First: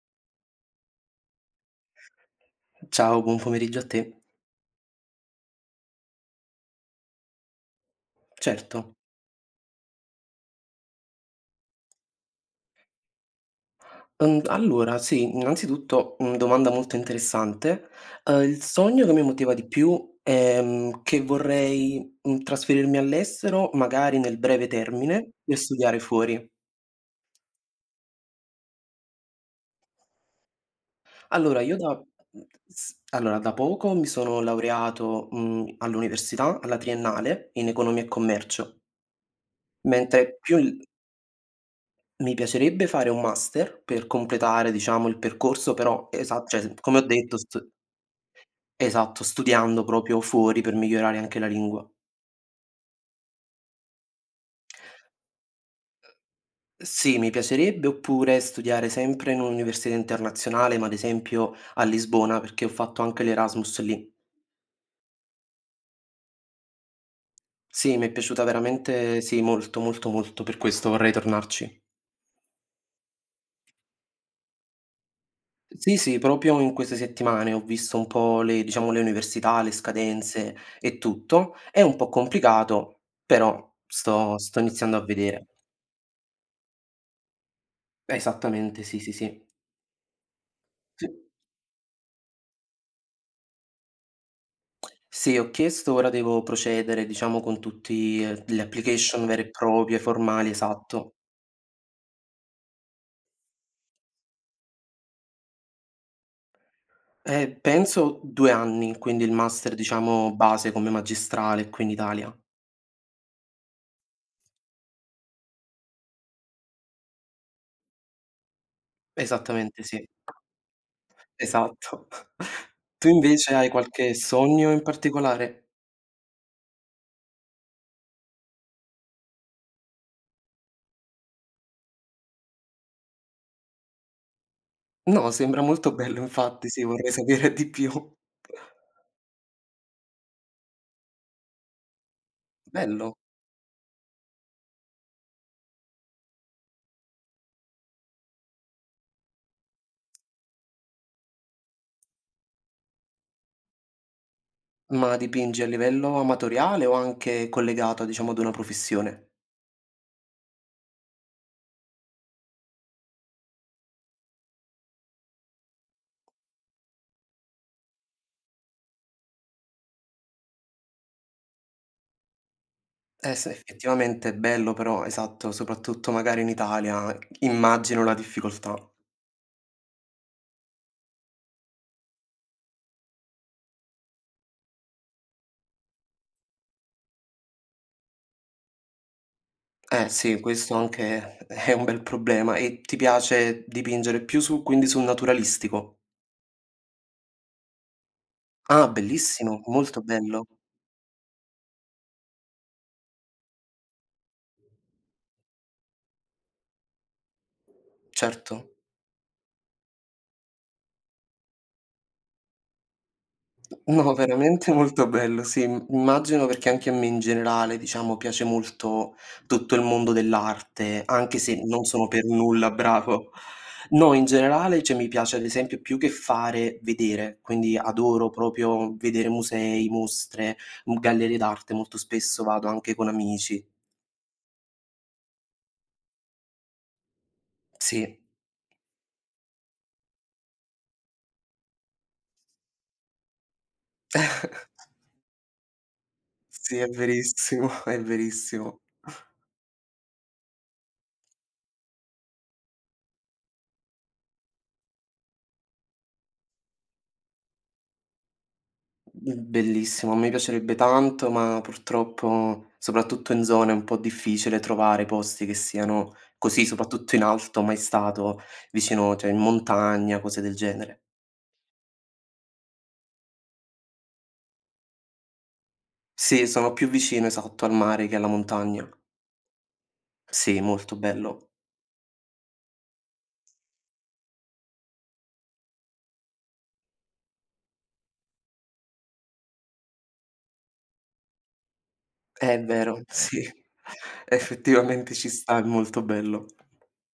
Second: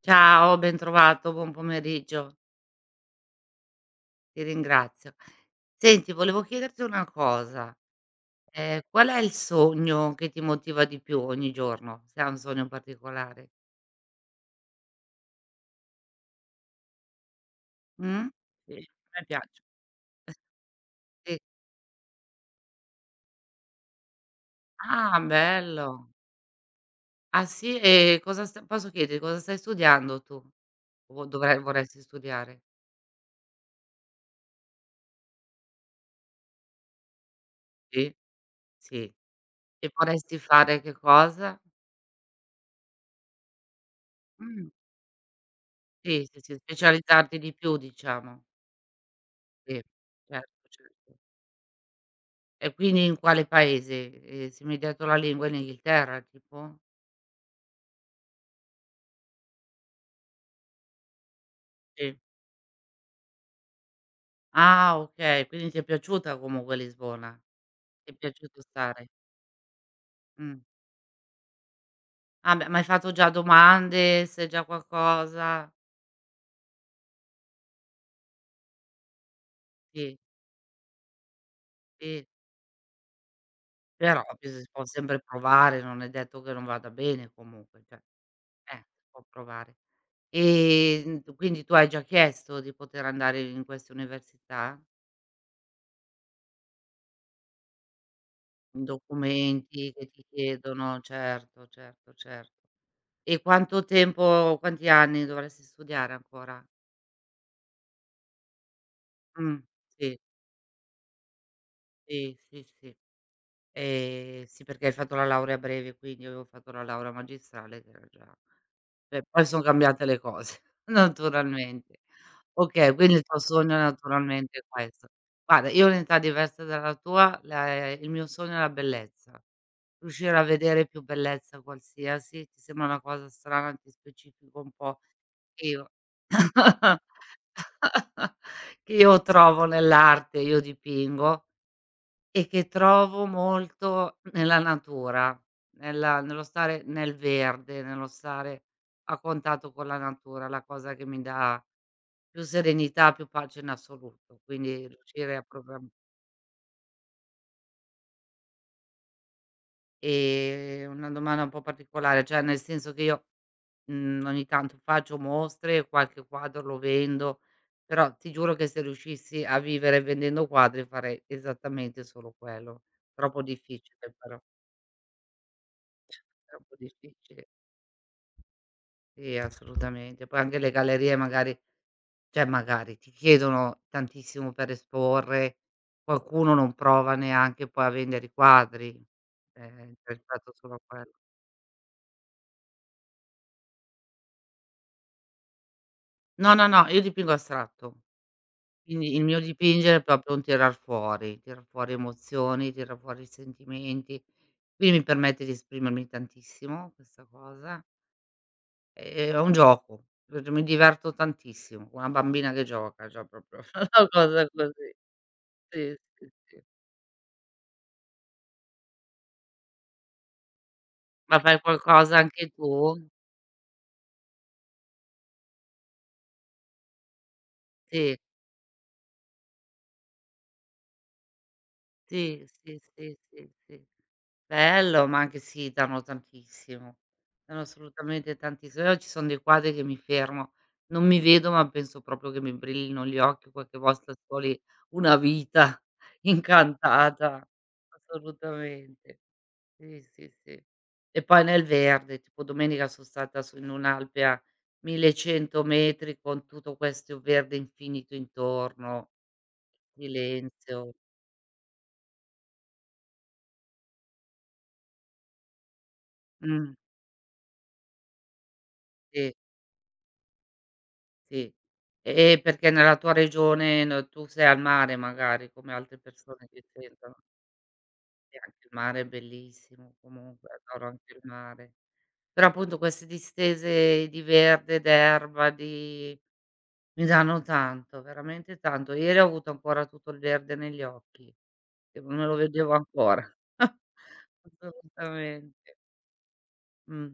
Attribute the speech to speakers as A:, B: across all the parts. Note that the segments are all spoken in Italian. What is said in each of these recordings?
A: Ciao, bentrovato, buon pomeriggio,
B: Ciao, buon pomeriggio a te.
A: ti ringrazio. Senti, volevo chiederti una cosa,
B: Certo.
A: qual è il sogno che ti motiva di più ogni giorno? Se hai un sogno particolare.
B: Allora sì, innanzitutto, domanda molto interessante.
A: Mh?
B: Il
A: Sì,
B: sogno che
A: a
B: mi
A: me
B: motiva
A: piace.
B: di più è, che
A: Sì.
B: vorrei, trasferirmi all'estero, magari nel breve
A: Ah,
B: termine, per studiare
A: bello.
B: fuori.
A: Ah sì? E cosa st posso chiederti cosa stai studiando tu? O dovre
B: Allora io da
A: vorresti
B: mhmm,
A: studiare?
B: allora da poco mi sono laureato, all'università, alla triennale, in economia e
A: Sì?
B: commercio,
A: Sì. E
B: mentre
A: vorresti
B: più il
A: fare che cosa?
B: mi piacerebbe fare un master per
A: Mh.
B: completare, diciamo, il percorso, però
A: Sì, sì,
B: esa
A: sì,
B: cioè, come ho detto
A: specializzarti di
B: st
A: più diciamo.
B: Esatto,
A: Sì,
B: studiando proprio
A: certo,
B: fuori per
A: certo.
B: migliorare anche la lingua.
A: E quindi in quale paese? Se mi hai detto la lingua, in Inghilterra tipo?
B: Sì, mi piacerebbe oppure studiare sempre in un'università internazionale, ma ad esempio a
A: Sì.
B: Lisbona, perché ho fatto anche l'Erasmus lì.
A: Ah, okay, quindi ti è piaciuta comunque Lisbona?
B: Sì, mi è
A: Ti è
B: piaciuta
A: piaciuto stare?
B: veramente, sì, molto, molto, molto,
A: Mh.
B: per questo vorrei tornarci.
A: Ah beh, ma hai fatto già domande? Sai già qualcosa?
B: Sì, sì, proprio in queste settimane ho visto un po' le diciamo le università, le
A: Sì,
B: scadenze e tutto. È un po'
A: sì,
B: complicato, però
A: però
B: sto
A: bis
B: sto
A: si può
B: iniziando a
A: sempre
B: vedere.
A: provare, non è detto che non vada bene comunque, cioè,
B: Esattamente, sì,
A: si
B: sì,
A: può
B: sì.
A: provare.
B: Sì.
A: D Quindi tu hai già chiesto di poter andare in queste università?
B: Sì, ho chiesto, ora devo procedere, diciamo, con tutti, le application vere e
A: Documenti
B: proprie,
A: che ti
B: formali,
A: chiedono,
B: esatto.
A: certo, certo, cer e quanto tempo, quanti anni dovresti studiare ancora?
B: Penso 2 anni, quindi il
A: Mh,
B: master,
A: sì,
B: diciamo, base come magistrale qui in
A: sì,
B: Italia.
A: sì, sì. Sì, perché hai fatto la laurea a breve, quindi io avevo fatto la laurea magistrale che era già. Poi son
B: Esattamente sì,
A: cambiate le cose, naturalmente.
B: esatto.
A: Okay,
B: Tu
A: quindi il tuo
B: invece hai
A: sogno
B: qualche
A: naturalmente è naturalmente
B: sogno in
A: questo.
B: particolare?
A: Guarda, io ho un'età diversa dalla tua, la il mio sogno è la bellezza. Riuscire a vedere più bellezza qualsiasi, ti sembra una cosa strana, ti specifico un po'
B: No, sembra
A: che io
B: molto bello infatti, sì, vorrei sapere di più.
A: che io trovo nell'arte, io dipingo e che
B: Bello.
A: trovo molto nella natura, nella nello stare nel verde, nello stare a contatto con la natura, la cosa che mi dà più serenità, più pace in assoluto, quindi
B: Ma
A: riuscire a
B: dipingi a
A: program
B: livello amatoriale o anche collegato, diciamo, ad una professione?
A: una domanda un po' particolare, cioè nel senso che io, ogni tanto faccio mostre, qualche quadro lo vendo, però ti giuro che se riuscissi a vivere vendendo quadri farei esattamente solo quello. Troppo
B: S
A: difficile
B: Effettivamente è
A: però,
B: bello però, esatto, soprattutto magari in
A: troppo
B: Italia,
A: difficile.
B: immagino la difficoltà.
A: Sì, assolutamente. Poi anche le gallerie magari, cioè magari ti chiedono tantissimo per esporre, qualcuno non prova neanche poi a vendere i quadri,
B: Eh
A: c'è
B: sì,
A: stato
B: questo
A: solo a quello.
B: anche è un bel problema. E ti piace dipingere più su quindi sul naturalistico?
A: No, no, no, io dipingo astratto,
B: Ah,
A: quindi il mio
B: bellissimo,
A: dipingere è
B: molto
A: proprio un
B: bello,
A: tirar fuori emozioni, tirar fuori sentimenti, quindi mi permette di esprimermi tantissimo questa cosa.
B: certo.
A: È un gioco, mi diverto tantissimo, una bambina che gioca, cioè proprio una
B: No,
A: cosa
B: veramente
A: così.
B: molto bello, sì. Im
A: Sì, sì,
B: immagino
A: sì.
B: perché anche a me in generale, diciamo, piace molto tutto il mondo dell'arte,
A: Ma
B: anche
A: fai
B: se non sono
A: qualcosa
B: per
A: anche
B: nulla
A: tu?
B: bravo. No, in generale, cioè, mi piace ad esempio più che fare, vedere, quindi
A: Sì,
B: adoro proprio vedere musei, mostre, gallerie d'arte, molto
A: sì,
B: spesso vado
A: sì,
B: anche con
A: sì, sì,
B: amici.
A: sì. Bello, ma anche sì, danno tantissimo. Danno
B: Sì.
A: assolutamente tantissimo. Io ci son dei quadri che mi fermo, non mi vedo, ma penso proprio che mi brillino gli occhi, qualche volta sto lì una vita
B: Sì, è
A: incantata,
B: verissimo, è verissimo.
A: assolutamente. Sì, sì, sì. E poi nel verde, tipo domenica so' stata su in un'alpe a 1100 metri con tutto questo verde infinito intorno,
B: Mhmm, Bellissimo, mi piacerebbe
A: silenzio.
B: tanto, ma purtroppo, soprattutto in zona, è un po' difficile trovare posti che siano così,
A: Mh,
B: soprattutto in alto, mai stato vicino cioè
A: sì,
B: in montagna, cose del genere.
A: sì. E perché nella tua regione no, tu sei al mare magari, come altre
B: Sì,
A: persone che
B: sono più
A: sentono,
B: vicino, esatto, al mare che alla
A: e anche il
B: montagna.
A: mare è bellissimo comunque,
B: Sì,
A: adoro
B: molto
A: anche il
B: bello.
A: mare. Però appunto queste distese di verde, d'erba, di. Mi danno tanto, veramente tanto. Ieri ho avuto ancora tutto il verde negli occhi, che non me lo
B: È
A: vedevo
B: vero,
A: ancora.
B: sì. Effettivamente ci sta, è
A: Assolutamente.
B: molto bello.
A: Mh.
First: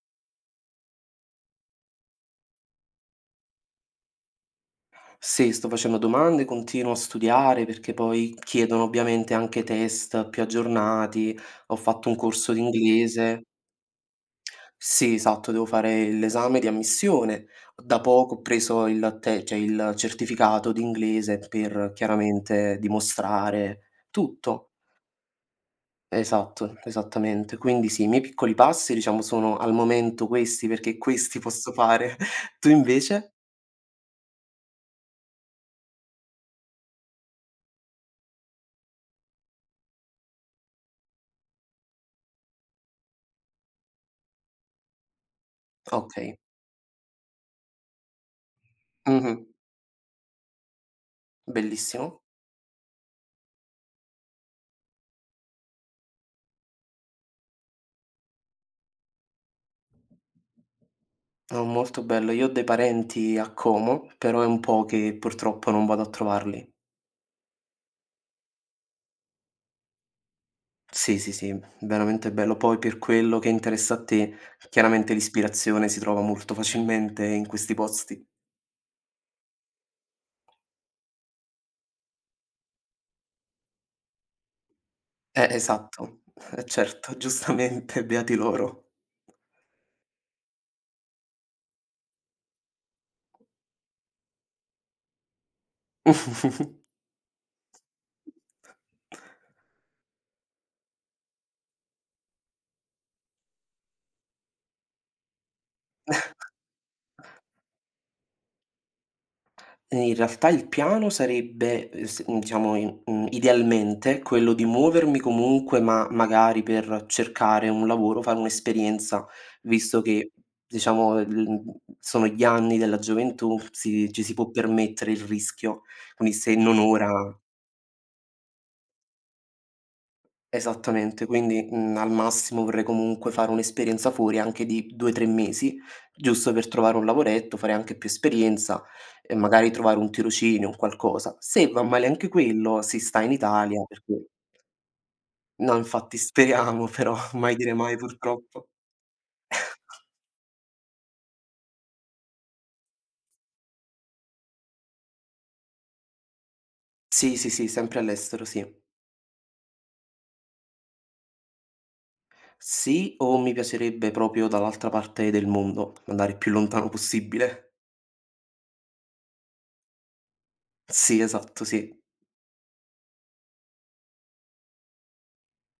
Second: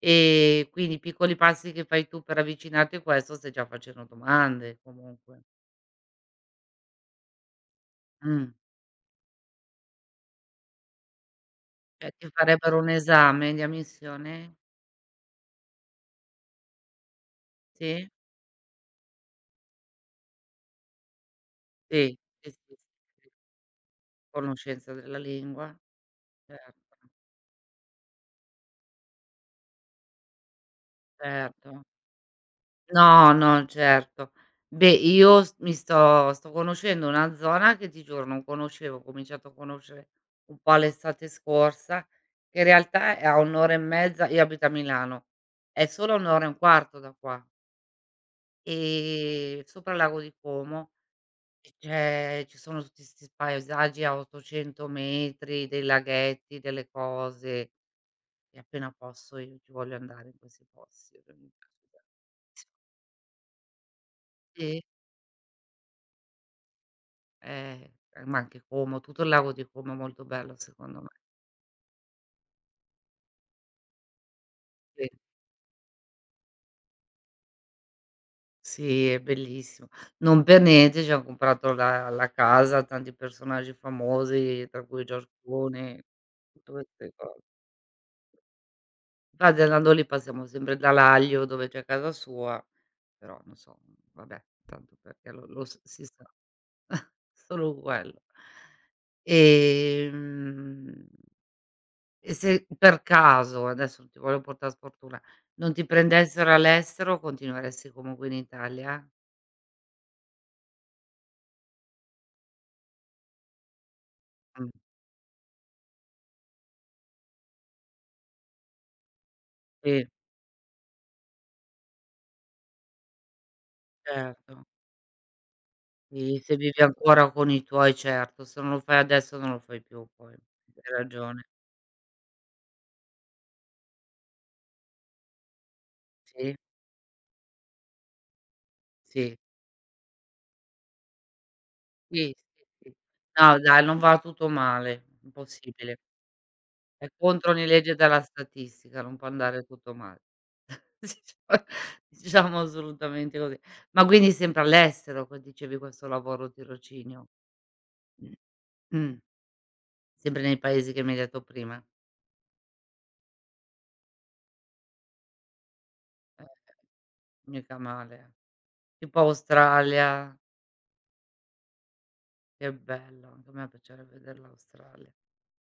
A: E quindi i piccoli passi che fai tu per avvicinarti, a questo stai già facendo domande comunque.
B: Sì, sto facendo domande, continuo a studiare perché poi
A: Mh.
B: chiedono ovviamente anche test più aggiornati. Ho fatto
A: Cioè
B: un
A: ti
B: corso di
A: farebbero un
B: inglese.
A: esame di ammissione?
B: Sì, esatto, devo fare l'esame di ammissione. Da
A: Sì?
B: poco ho preso il te cioè il certificato di inglese per
A: Sì, sì, sì,
B: chiaramente
A: sì.
B: dimostrare tutto.
A: Conoscenza della lingua,
B: Esatto,
A: certo,
B: esattamente. Quindi sì, i miei piccoli passi diciamo sono al momento questi, perché questi posso
A: certo.
B: fare. Tu
A: No,
B: invece?
A: no, certo. Beh, io s mi sto conoscendo una zona che ti giuro non conoscevo, ho cominciato a conoscere un po' l'estate scorsa, che in realtà è a 1 ora e mezza, io abito a Milano, è solo a 1
B: Okay.
A: ora e un quarto da qua,
B: Mh-mh.
A: sopra il lago di Como, e
B: Bellissimo.
A: c'è ci sono tutti 'sti paesaggi a 800 metri, dei laghetti, delle cose, e appena posso io ci voglio andare in questi posti.
B: No, molto bello. Io ho dei parenti a Como, però è un
A: Sì.
B: po' che purtroppo non vado a trovarli.
A: Eh, ma anche Como, tutto il lago di Como è molto bello secondo me.
B: Sì, sì, sì, veramente bello. Poi per quello che interessa a te,
A: Sì,
B: chiaramente l'ispirazione si trova molto facilmente in questi posti.
A: sì, è bellissimo. Non per niente ci han comprato la casa tanti personaggi famosi, tra cui George Clooney,
B: Esatto, eh
A: tutte queste
B: certo,
A: cose.
B: giustamente, beati loro.
A: Infatti andando lì passiamo sempre da Laglio, dove c'è casa sua, però non so, vabbè, tanto perché lo lo s si sa, solo quello. Ehm, e se per caso, adesso non ti voglio portà sfortuna, non ti prendessero all'estero, continueresti comunque in Italia?
B: In realtà il piano sarebbe, diciamo idealmente quello di
A: Mh.
B: muovermi comunque, ma magari per cercare un lavoro, fare un'esperienza, visto
A: Sì,
B: che diciamo sono gli anni della gioventù, si ci si può
A: certo.
B: permettere il rischio. Quindi
A: Sì,
B: se
A: se
B: non
A: vivi
B: ora.
A: ancora con i tuoi certo, se non lo fai adesso non lo fai più poi. Hai
B: Esattamente,
A: ragione.
B: quindi, al massimo vorrei comunque fare un'esperienza fuori anche di 2, 3 mesi, giusto
A: Sì,
B: per trovare un lavoretto, fare anche più esperienza e
A: sì,
B: magari trovare un tirocinio, un qualcosa. Se va male anche
A: sì, sì,
B: quello,
A: sì.
B: si sta in
A: No
B: Italia
A: dai, non va
B: perché
A: tutto male,
B: no,
A: impossibile.
B: infatti speriamo,
A: È
B: però
A: contro
B: mai
A: ogni
B: dire
A: legge
B: mai
A: della
B: purtroppo.
A: statistica, non può andare tutto male. Dicia diciamo assolutamente così. Ma quindi sempre all'estero que dicevi questo lavoro tirocinio?
B: Sì, sì, sì, sempre all'estero, sì.
A: Mh, sempre nei paesi che mi hai detto prima?
B: Sì, o mi piacerebbe proprio dall'altra parte del mondo, andare il
A: Eh,
B: più lontano possibile.
A: mica male. Tipo Australia,
B: Sì, esatto, sì.
A: che bello, anche a me piacerebbe vedere l'Australia.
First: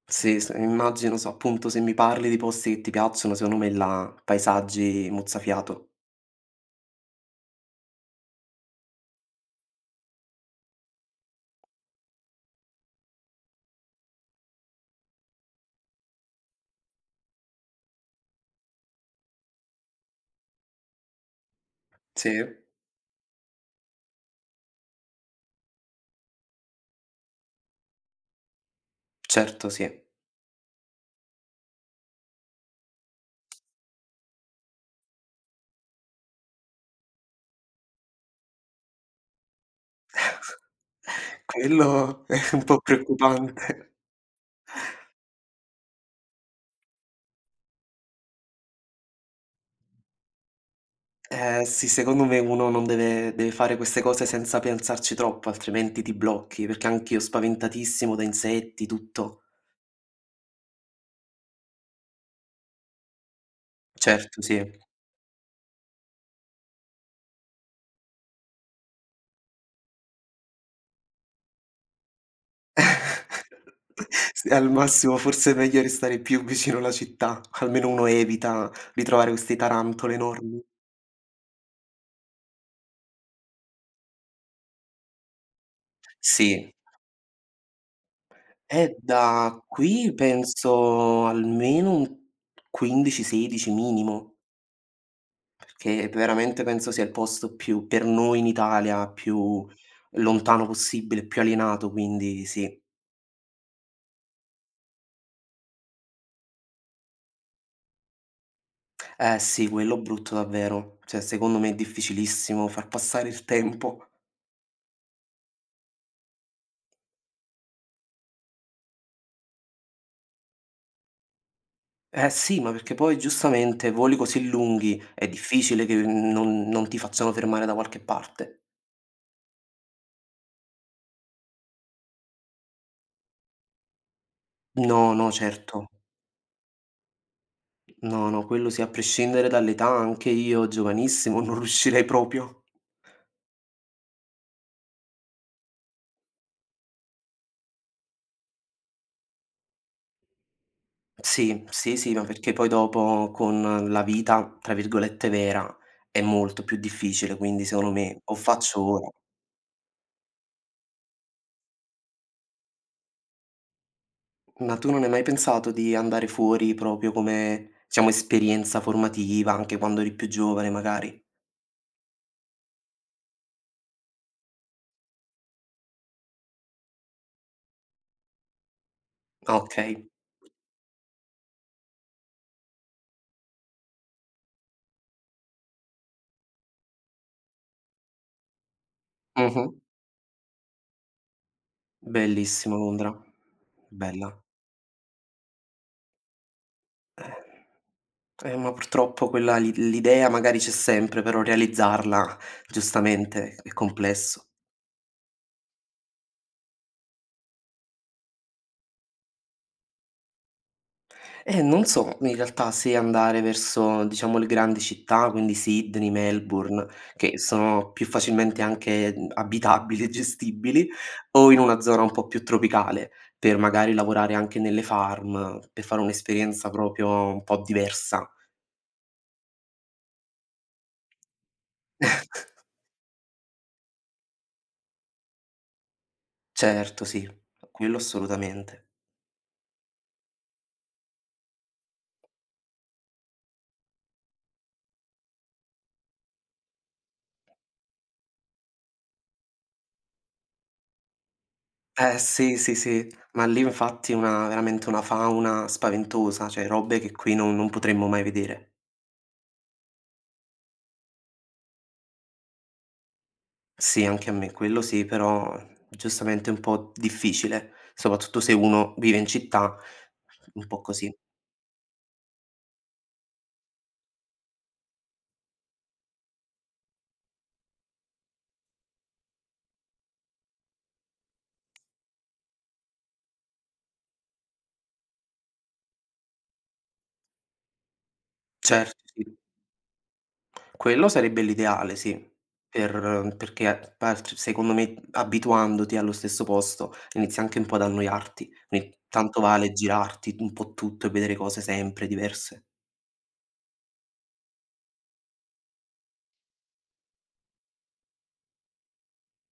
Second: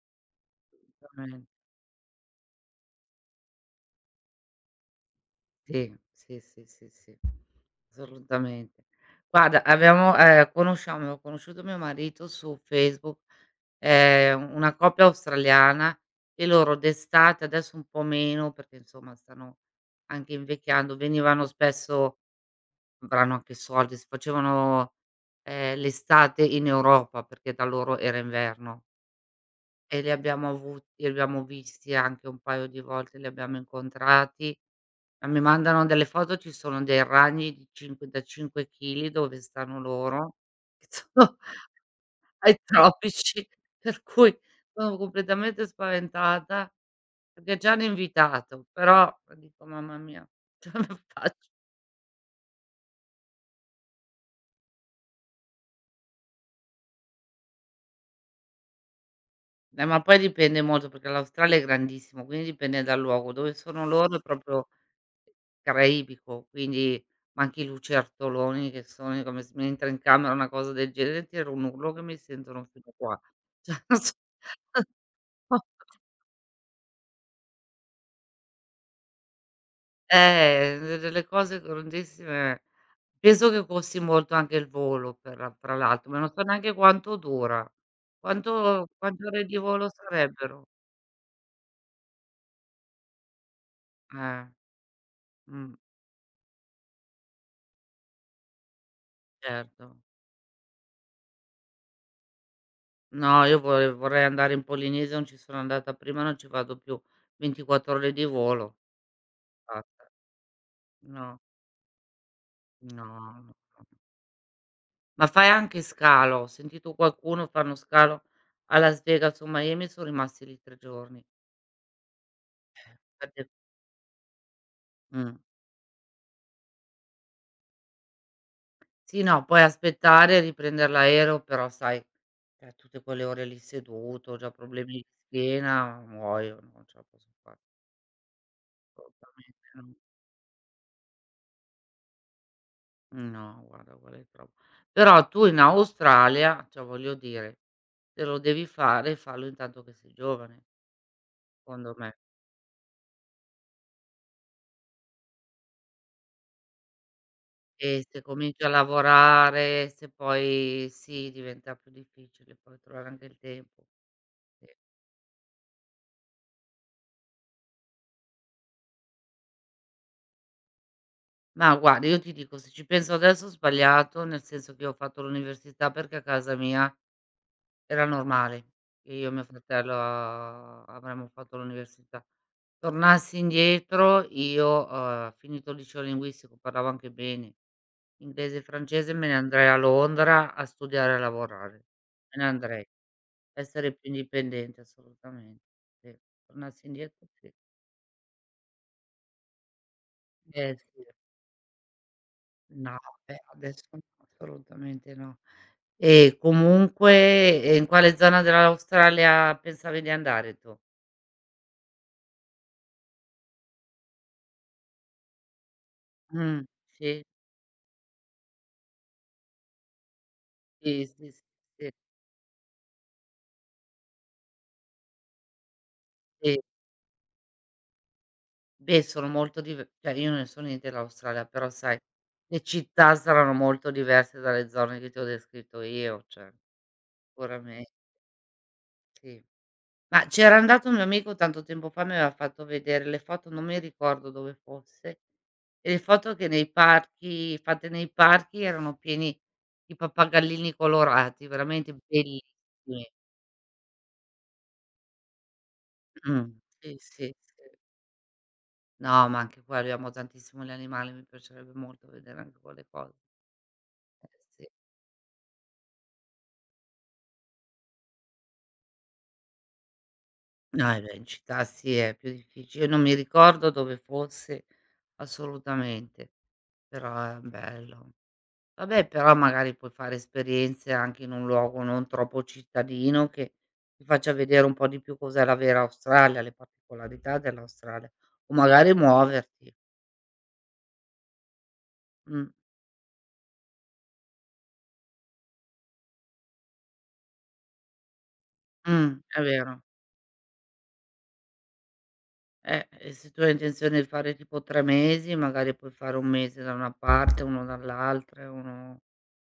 B: Sì, s immagino, so
A: Assolutamen
B: appunto se mi parli di posti che ti piacciono, secondo me là paesaggi mozzafiato.
A: sì, sì, sì, sì, sì, assolutamente. Guarda, abbiamo conosciamo, abbiamo conosciuto mio marito su Facebook, ehm, una coppia australiana, e loro d'estate, adesso un po' meno perché insomma stanno anche invecchiando, venivano spesso,
B: Sì?
A: avranno anche soldi, si facevano, l'estate in Europa perché da loro era inverno,
B: Certo, sì.
A: e li abbiamo visti anche un paio di volte, li abbiamo incontrati, ma mi mandano delle foto, ci sono dei ragni di 5, da 5 chili dove stanno loro.
B: Quello è
A: Ai
B: un po'
A: tropici,
B: preoccupante.
A: per cui sono completamente spaventata, perché già hanno invitato, però dico: "Mamma mia, come faccio?"
B: Eh sì, secondo me uno non deve fare queste cose senza pensarci troppo, altrimenti ti blocchi, perché anch'io spaventatissimo da insetti, tutto.
A: Ma poi dipende molto, perché l'Australia è grandissimo, quindi dipende dal luogo. Dove sono loro è
B: Certo, sì.
A: proprio caraibico, quindi, ma anche i lucertoloni, che sono io come s mi entra in camera una cosa del genere, tiro un urlo che mi sentono fino qua. Cioè non so.
B: Sì, al massimo forse è meglio restare più vicino alla città, almeno uno evita di trovare queste tarantole enormi.
A: D delle cose grandissime. Penso che costi molto anche il volo per fra l'altro, ma non so neanche
B: Sì.
A: quanto dura. Quanto Quante ore di
B: Da
A: volo
B: qui
A: sarebbero?
B: penso almeno un 15, 16 minimo,
A: Eh, mh,
B: perché veramente penso sia il posto più per noi in Italia, più
A: certo.
B: lontano possibile, più alienato, quindi sì.
A: No, io vorrei andare in Polinesia, non ci sono andata prima, non ci vado più. 24 ore di volo,
B: Eh sì, quello
A: basta.
B: brutto davvero. Cioè,
A: No,
B: secondo me è difficilissimo far
A: no, no,
B: passare il
A: no.
B: tempo.
A: Ma fai anche scalo, ho sentito qualcuno fanno scalo a Las Vegas o Miami, son rimasti lì 3 giorni.
B: Eh sì, ma perché poi
A: Perché
B: giustamente voli così lunghi è
A: mh.
B: difficile che non ti facciano fermare da qualche parte.
A: Sì, no, poi aspettare, riprender l'aereo, però sai, tutte quelle ore lì seduto, ho già problemi di
B: No, no, certo.
A: schiena, muoio, non ce la posso fare,
B: No, no, quello sì, a prescindere
A: assolutamente
B: dall'età,
A: no.
B: anche io giovanissimo non riuscirei proprio.
A: No, guarda, guarda è troppo. Però tu in Australia, cioè voglio dire, se lo devi fare, fallo intanto che sei giovane,
B: Sì,
A: secondo
B: sì,
A: me.
B: sì, ma perché poi dopo con la vita, tra virgolette, vera è molto più difficile, quindi secondo
A: E
B: me
A: se
B: o
A: cominci a
B: faccio ora.
A: lavorare, se poi sì, diventa più difficile poi trovare anche il tempo. Sì.
B: Ma tu non hai mai pensato di andare fuori proprio come, diciamo, esperienza formativa, anche quando eri più giovane magari?
A: Ma guarda, io ti dico, se ci penso adesso ho sbagliato, nel senso che io ho fatto l'università perché a casa mia era normale che io e mio
B: Ah,
A: fratello
B: okay.
A: ah, avremmo fatto l'università. Tornassi indietro io, finito il liceo linguistico, parlavo anche bene inglese e francese, me ne andrei
B: Mh-mh.
A: a Londra a studiare e a lavorare. Me ne
B: Bellissima
A: andrei,
B: Londra.
A: essere più
B: Bella.
A: indipendente assolutamente, sì. Tornassi indietro sì.
B: Eh. Ma purtroppo quella l'idea magari c'è
A: Eh sì.
B: sempre, però realizzarla
A: No, beh
B: giustamente è
A: adesso no,
B: complesso.
A: assolutamente no. E comunque e in quale zona dell'Australia pensavi di andare tu?
B: Non so in realtà se andare verso, diciamo, le grandi città, quindi Sydney,
A: Mh,
B: Melbourne,
A: sì,
B: che sono più facilmente anche, abitabili e gestibili,
A: sì, sì, sì,
B: o in una
A: sì,
B: zona un po' più tropicale, per magari lavorare anche nelle farm, per fare
A: sì.
B: un'esperienza proprio un po' diversa.
A: Beh, sono molto dive cioè io non ne so niente dell'Australia, però sai, le città saranno molto diverse dalle zone che ti ho descritto io, cioè
B: Certo, sì,
A: sicuramente,
B: quello assolutamente.
A: sì. Ma c'era andato un mio amico tanto tempo fa, mi aveva fatto vedere le foto, non mi ricordo dove fosse. E le foto che nei parchi fatte nei parchi erano pieni di pappagallini colorati, veramente
B: Eh sì, sì,
A: bellissimi.
B: sì, ma lì infatti una veramente una fauna spaventosa,
A: Mh.
B: cioè
A: Sì,
B: robe che
A: sì,
B: qui non
A: sì.
B: potremmo mai vedere.
A: No, ma anche qua, noi amiamo tantissimo gli animali, mi piacerebbe molto vedere anche quelle cose.
B: Sì, anche a me,
A: Eh, sì.
B: quello sì, però giustamente è un po' difficile, soprattutto se uno vive in città, un po'
A: No, eh
B: così.
A: beh, in città sì, è più difficile. Io non mi ricordo dove fosse assolutamente, però è bello. Vabbè, però magari puoi fare esperienze anche in un luogo non troppo cittadino che ti faccia vedere un po' di più cos'è la vera Australia, le particolarità dell'Australia, o magari
B: Certo, sì.
A: muoverti.
B: Quello sarebbe l'ideale, sì,
A: Mh,
B: perché a part secondo me abituandoti allo stesso posto inizi anche un po' ad annoiarti, quindi
A: è
B: tanto vale
A: vero.
B: girarti un po' tutto e vedere cose sempre diverse.
A: E se tu hai intenzione di fare tipo 3 mesi, magari puoi fare 1 mese da una parte, 1 dall'altra, e 1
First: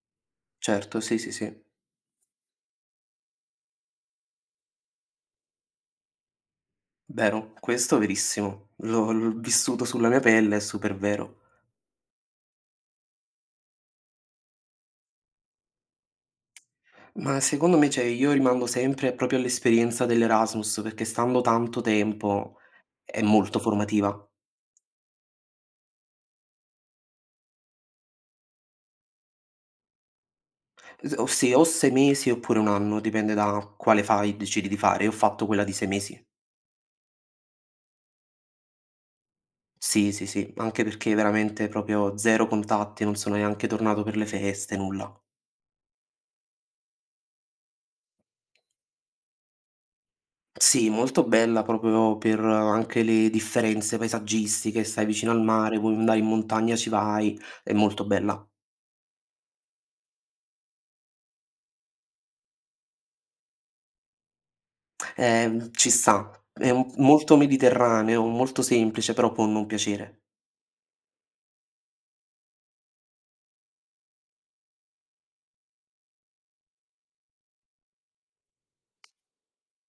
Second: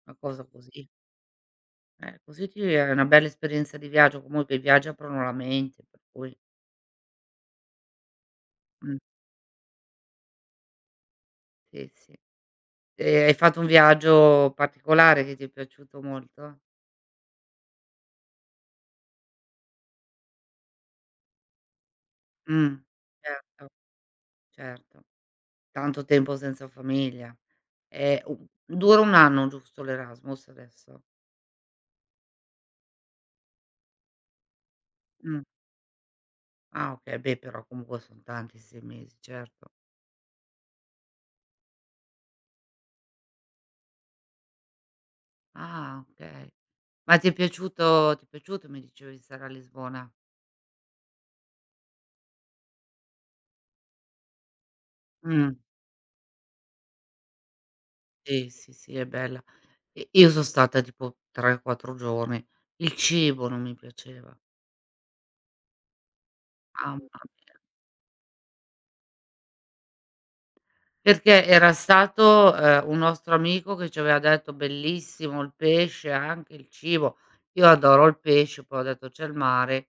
A: una cosa così.
B: Certo, sì, sì, sì.
A: Così ti è una bella esperienza di viaggio, comunque i viaggi aprono la mente, per cui
B: Vero, questo è verissimo.
A: mh,
B: L'ho vissuto sulla mia pelle, è super vero.
A: sì, sì. Hai fatto un viaggio particolare che ti è piaciuto molto?
B: Ma secondo me, cioè, io rimando sempre proprio all'esperienza dell'Erasmus, perché stando tanto tempo
A: Mh,
B: è molto
A: certo,
B: formativa.
A: certo. Tanto tempo senza famiglia. U dura 1 anno, giusto, l'Erasmus adesso?
B: S o se o 6 mesi oppure 1 anno, dipende da quale fai decidi di fare. Io ho
A: Mh,
B: fatto quella di 6 mesi.
A: ah okay, beh, però comunque son tanti 6 mesi, certo.
B: Sì, sì, sì, anche perché veramente proprio 0 contatti, non sono neanche tornato per le feste, nulla.
A: Ah, okay. Ma ti è piaciuto, ti è piaciuto mi dicevi stare a Lisbona?
B: Sì, molto bella proprio per anche le differenze paesaggistiche, stai vicino al
A: Mh,
B: mare, vuoi andare in montagna, ci vai, è molto bella.
A: sì, sì, sì, è bella. I Io son stata tipo 3, 4 giorni. Il cibo non mi piaceva,
B: Ci sta. È un
A: mamma
B: molto
A: mia.
B: mediterraneo, molto semplice, però può non piacere.
A: Perché era stato, un nostro amico che ci aveva detto: "Bellissimo il pesce, anche il cibo". Io adoro il pesce, poi ho detto: "C'è il mare".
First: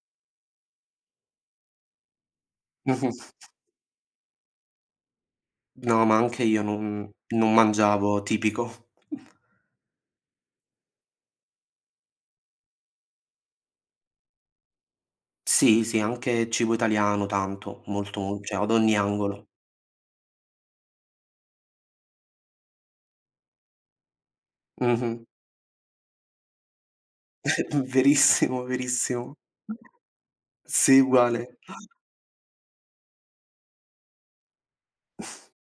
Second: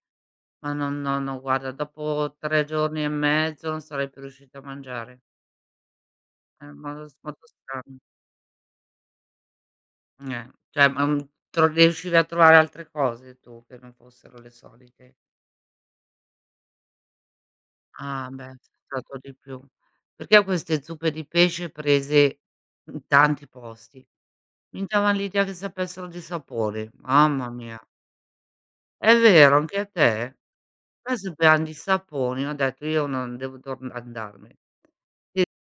A: Ma no, no, no, guarda, dopo 3 giorni e
B: Mh-mh.
A: mezzo non sarei più riuscita a mangiare.
B: No, ma anche io
A: È un modo
B: non
A: s molto
B: non
A: strano.
B: mangiavo tipico.
A: Cioè, ma, mhmm, tro riuscivi a trovare altre cose tu, che non fossero le solite?
B: Sì, sì, anche cibo italiano tanto, molto,
A: Ah,
B: mol
A: beh,
B: cioè
A: c'è
B: ad ogni
A: stato di
B: angolo.
A: più. Perché queste zuppe di pesce prese in tanti posti. Minchia,
B: Mh-mh.
A: l'idea che sapessero di sapori, mamma mia.
B: Verissimo,
A: È
B: verissimo.
A: vero, anche a te?
B: Sì,
A: Noi
B: uguale.
A: sappiam di saponi, ho detto: "Io non devo torn andarmene". Ti